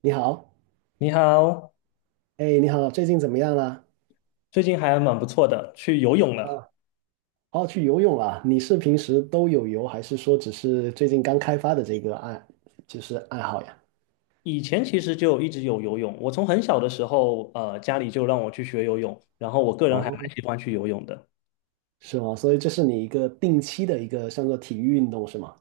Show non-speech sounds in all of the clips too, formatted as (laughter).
你好，你好，哎，你好，最近怎么样啦？最近还蛮不错的，去游泳了。啊，哦，去游泳啊？你是平时都有游，还是说只是最近刚开发的这个就是爱好呀？以前其实就一直有游泳，我从很小的时候，家里就让我去学游泳，然后我个人还蛮哦，喜欢去游泳的。是吗？所以这是你一个定期的一个像做体育运动是吗？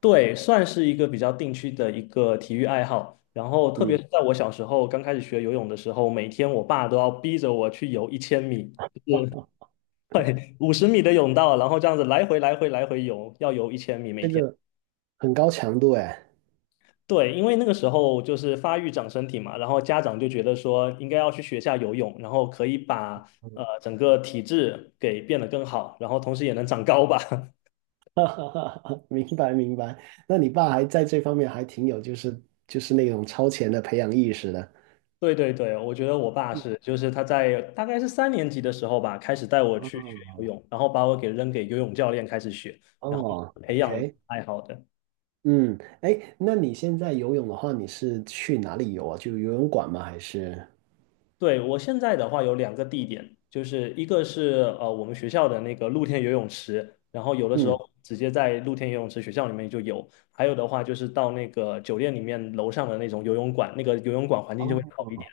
对，算是一个比较定期的一个体育爱好。然后特别嗯，是在我小时候刚开始学游泳的时候，每天我爸都要逼着我去游一千米，哦哦，(laughs) 对，50米的泳道，然后这样子来回来回来回游，要游一千米每这天。个很高强度哎。对，因为那个时候就是发育长身体嘛，然后家长就觉得说应该要去学下游泳，然后可以把嗯 整个体质给变得更好，然后同时也能长高吧。(laughs) (laughs) 明白明白。那你爸还在这方面还挺有，就是那种超前的培养意识的。对对对，我觉得我爸是，就是他在大概是3年级的时候吧，开始带我去学哦游泳，然后把我给扔给游泳教练开始学，然后哦培养，OK，爱好的。嗯，哎，那你现在游泳的话，你是去哪里游啊？就游泳馆吗？还是？对，我现在的话有两个地点，就是一个是我们学校的那个露天游泳池，然后有的时候嗯，直接在露天游泳池学校里面就有，还有的话就是到那个酒店里面楼上的那种游泳馆，那个游泳馆环境就会哦，好一点。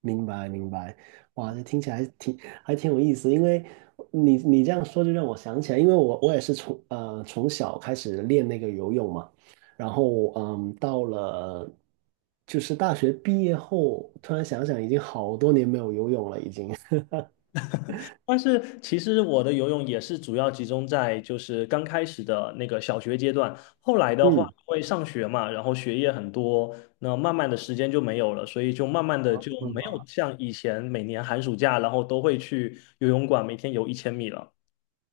明白明白。哇，这听起来还挺有意思，因为你这样说就让我想起来，因为我也是从从小开始练那个游泳嘛，然后到了就是大学毕业后，突然想想已经好多年没有游泳了，已经。(laughs) 但是其实我的游泳也是主要集中在就是刚开始的那个小学阶段，后来的话嗯因为上学嘛，然后学业很多，那慢慢的时间就没有了，所以就慢慢的就没有像以前每年寒暑假，然后都会去游泳馆每天游一千米了。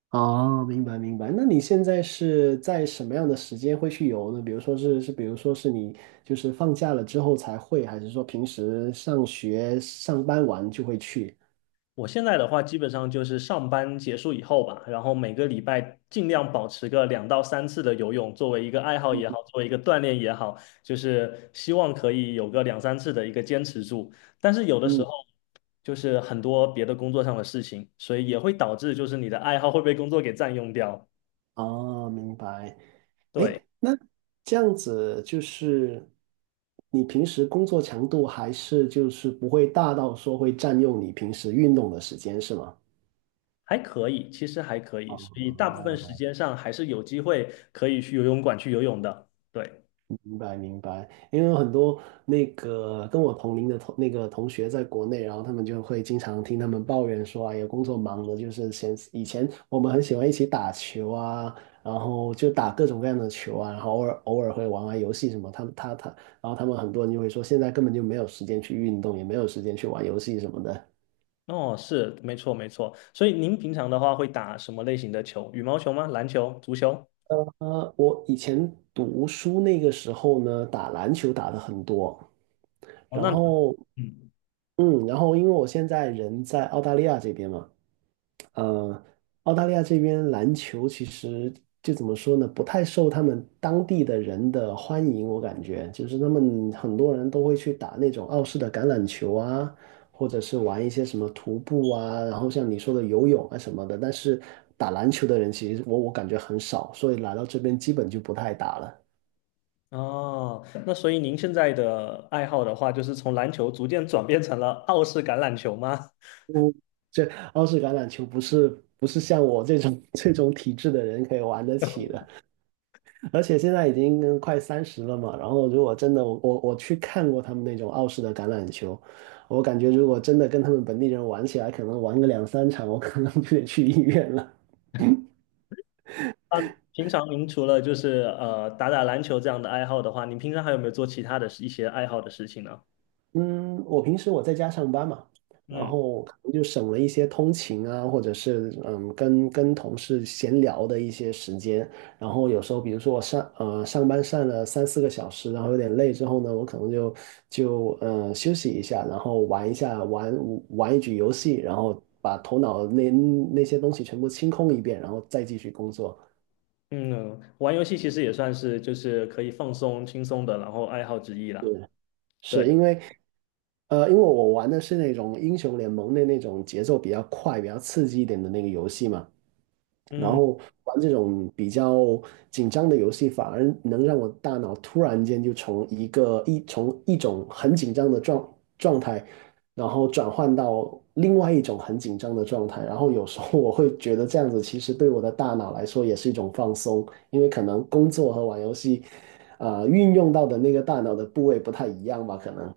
哦，明白明白。那你现在是在什么样的时间会去游呢？比如说是，比如说是你就是放假了之后才会，还是说平时上学上班完就会去？我现在的话，基本上就是上班结束以后吧，然后每个礼拜尽量保持个两到三次的游泳，作为一个爱好也好，作为一个锻炼也好，就是希望可以有个两三次的一个坚持住。但是有的时嗯，候就是很多别的工作上的事情，所以也会导致就是你的爱好会被工作给占用掉。哦，明白。对，哎，那这样子就是你平时工作强度还是就是不会大到说会占用你平时运动的时间，是吗？还可以，其实还可以，所以大部分时哦，间上还是有机会可以去游泳馆去游泳的。对。明白明白，因为有很多那个跟我同龄的同那个同学在国内，然后他们就会经常听他们抱怨说啊，有工作忙的，就是以前我们很喜欢一起打球啊，然后就打各种各样的球啊，然后偶尔会玩玩游戏什么，他们，然后他们很多人就会说，现在根本就没有时间去运动，也没有时间去玩游戏什么的。哦，是，没错没错。所以您平常的话会打什么类型的球？羽毛球吗？篮球、足球？我以前读书那个时候呢，打篮球打的很多，哦，然那你后嗯，嗯，然后因为我现在人在澳大利亚这边嘛。呃，澳大利亚这边篮球其实就怎么说呢，不太受他们当地的人的欢迎，我感觉就是他们很多人都会去打那种澳式的橄榄球啊，或者是玩一些什么徒步啊，然后像你说的游泳啊什么的，但是打篮球的人其实我感觉很少，所以来到这边基本就不太打了。哦，那所以您现在的爱好的话，就是从篮球逐渐转变成了澳式橄榄球吗？嗯，这澳式橄榄球不是像我这种 (laughs) 这种体质的人可以玩得起的。而且现在已经快三十了嘛，然后如果真的我去看过他们那种澳式的橄榄球，我感觉如果真的跟他们本地人玩起来，可能玩个两三场，我可能就得去医院了。(laughs) 平常您除了就是打打篮球这样的爱好的话，您平常还有没有做其他的一些爱好的事情呢？嗯，我平时我在家上班嘛，然嗯后可能就省了一些通勤啊，或者是跟同事闲聊的一些时间。然后有时候，比如说我上班上了三四个小时，然后有点累之后呢，我可能就休息一下，然后玩一局游戏，然后把头脑那些东西全部清空一遍，然后再继续工作。嗯，玩游戏其实也算是就是可以放松轻松的，然后爱好之一啦。对，是因为我玩的是那种英雄联盟的那种节奏比较快、比较刺激一点的那个游戏嘛，然嗯。后玩这种比较紧张的游戏，反而能让我大脑突然间就从一种很紧张的状态，然后转换到另外一种很紧张的状态，然后有时候我会觉得这样子其实对我的大脑来说也是一种放松，因为可能工作和玩游戏运用到的那个大脑的部位不太一样吧？可能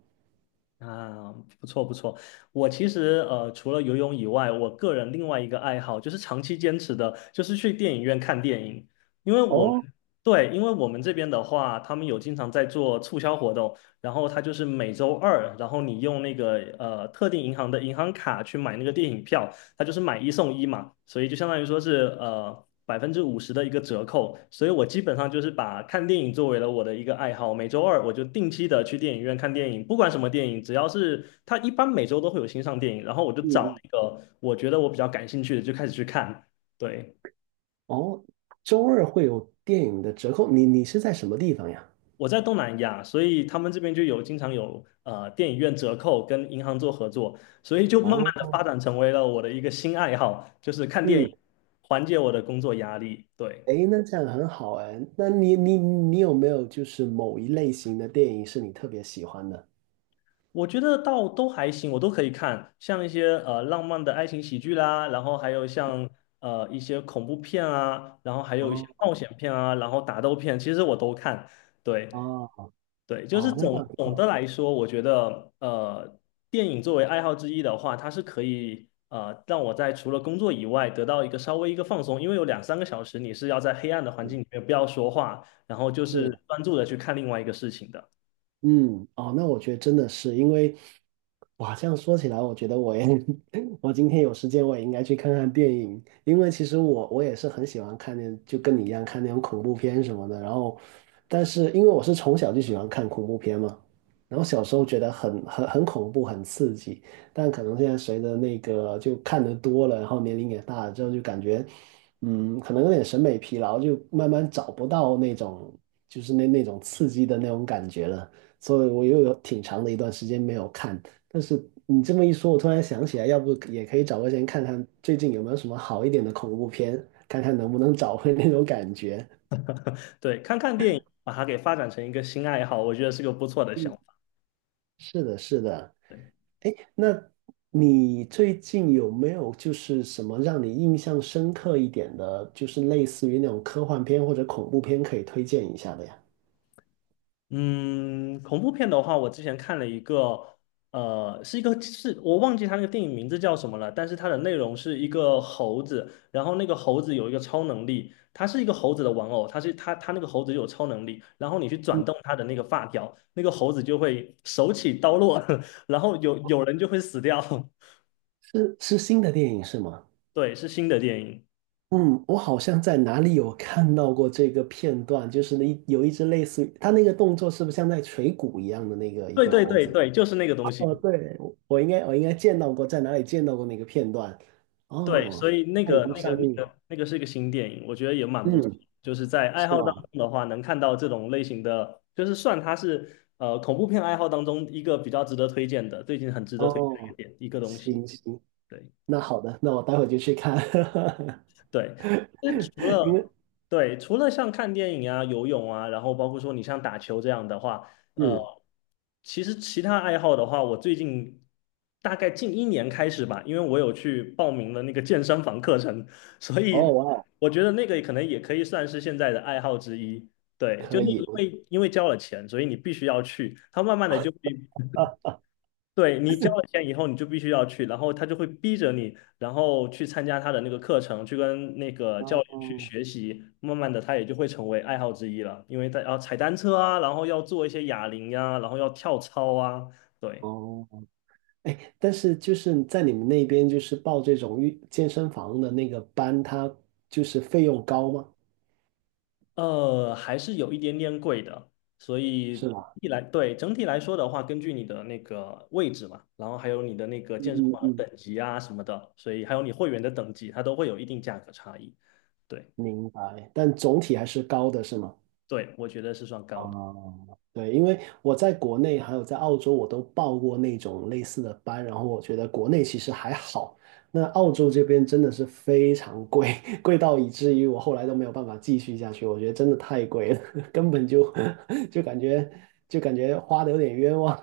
啊，不错不错。我其实除了游泳以外，我个人另外一个爱好就是长期坚持的，就是去电影院看电影。因为我们哦，对，因为我们这边的话，他们有经常在做促销活动，然后他就是每周二，然后你用那个特定银行的银行卡去买那个电影票，它就是买一送一嘛，所以就相当于说是50%的一个折扣，所以我基本上就是把看电影作为了我的一个爱好，每周二我就定期的去电影院看电影，不管什么电影，只要是它一般每周都会有新上电影，然后我就嗯找嗯，那个我觉得我比较感兴趣的就开始去看。对，哦，周二会有电影的折扣，你是在什么地方呀？我在东南亚，所以他们这边就有经常有电影院折扣跟银行做合作，所以就慢慢的发哦，展成为了我的一个新爱好，就是看电嗯，影，缓解我的工作压力。对。诶，那这样很好哎。那你有没有就是某一类型的电影是你特别喜欢的？我觉得倒都还行，我都可以看，像一些浪漫的爱情喜剧啦，然后还有像一些恐怖片啊，然后还有一些哦冒险片啊，然后打斗片，其实我都看。对哦对，就是哦，那这总样挺总的好。来说，我觉得电影作为爱好之一的话，它是可以让我在除了工作以外得到一个稍微一个放松，因为有两三个小时你是要在黑暗的环境嗯，里面不要说话，然后就是是。专注的去看另外一个事情的。嗯，哦，那我觉得真的是因为，哇，这样说起来，我觉得我也，(laughs) 我今天有时间，我也应该去看看电影，因为其实我也是很喜欢看就跟你一样看那种恐怖片什么的。然后，但是因为我是从小就喜欢看恐怖片嘛，然后小时候觉得很恐怖，很刺激，但可能现在随着那个就看得多了，然后年龄也大了之后，就感觉，嗯，可能有点审美疲劳，就慢慢找不到那种就是那种刺激的那种感觉了。所以我又有挺长的一段时间没有看。但是你这么一说，我突然想起来，要不也可以找个时间看看最近有没有什么好一点的恐怖片，看看能不能找回那种感觉。对，看看电影，把它给发展成一个新爱好，我觉得是个不错的想嗯，法。是的，是的。那你最近有没有就是什么让你印象深刻一点的，就是类似于那种科幻片或者恐怖片可以推荐一下的呀？嗯，恐怖片的话，我之前看了一个，是一个是我忘记它那个电影名字叫什么了，但是它的内容是一个猴子，然后那个猴子有一个超能力，它是一个猴子的玩偶，它是它那个猴子有超能力，然后你去转动它的那个发条，那个猴子就会手起刀落，(laughs) 然后有人就会死掉。是新的电影是吗？(laughs) 对，是新的电影。嗯，我好像在哪里有看到过这个片段，就是有一只类似于它那个动作，是不是像在锤鼓一样的那个一对个对猴对子？对，就是那个东哦，西。对，我应该见到过，在哪里见到过那个片段？对，所哦，以那它已个、经那上个、那映了个、那个是一个新电影，我觉得也蛮不错。嗯，就是在爱是好当吗？中的话，能看到这种类型的，就是算它是恐怖片爱好当中一个比较值得推荐的，最近很值得推荐的一个哦，点一个东西。行行，对，那好的，那我待会就去看，(laughs) 对，其实除因为了对，除了像看电影啊、游泳啊，然后包括说你像打球这样的话，呃，嗯，其实其他爱好的话，我最近大概近一年开始吧，因为我有去报名了那个健身房课程，所哦以哇哦，我觉得那个可能也可以算是现在的爱好之一。对，就可是以，因我为因为交了钱，所以你必须要去，它慢慢的就会啊，对你交了钱以后，你就必须要去，然后他就会逼着你，然后去参加他的那个课程，去跟那个教练哦去学习。慢慢的，他也就会成为爱好之一了，因为他要踩单车啊，然后要做一些哑铃呀、然后要跳操啊，对，哦。哎，但是就是在你们那边，就是报这种健身房的那个班，它就是费用高吗？还是有一点点贵的。所是以吧？一来，对，整体来说的话，根据你的那个位置嘛，然后还有你的那个嗯健身嗯房的嗯，等级啊什么的，所以还有你会员的等级，它都会有一定价格差异。对，明白。但总体还是高的，是吗？对，我觉得是算啊，高的。对，因为我在国内还有在澳洲，我都报过那种类似的班，然后我觉得国内其实还好，那澳洲这边真的是非常贵，(laughs) 贵到以至于我后来都没有办法继续下去，我觉得真的太贵了，(laughs) 根本就 (laughs) 就感觉就感觉花的有点冤枉，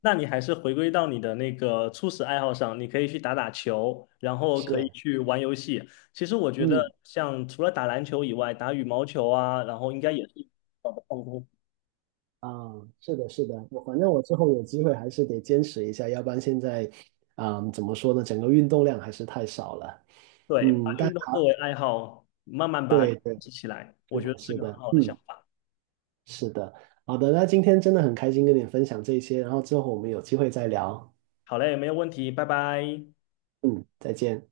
那你还是回归到你的那个初始爱好上，你可以去打打球，然后可以是。去玩游戏。其实我觉得，嗯，像除了打篮球以外，打羽毛球啊，然后应该也是好的放松。啊，是的，是的，我反正我之后有机会还是得坚持一下，要不然现在，啊，怎么说呢，整个运动量还是太少了。对，嗯，把但运动作好，为爱好，慢慢把它对对，积起来，我是觉得的，是是个很的，好的想嗯，法。是的，好的，那今天真的很开心跟你分享这些，然后之后我们有机会再聊。好嘞，没有问题，拜拜。嗯，再见。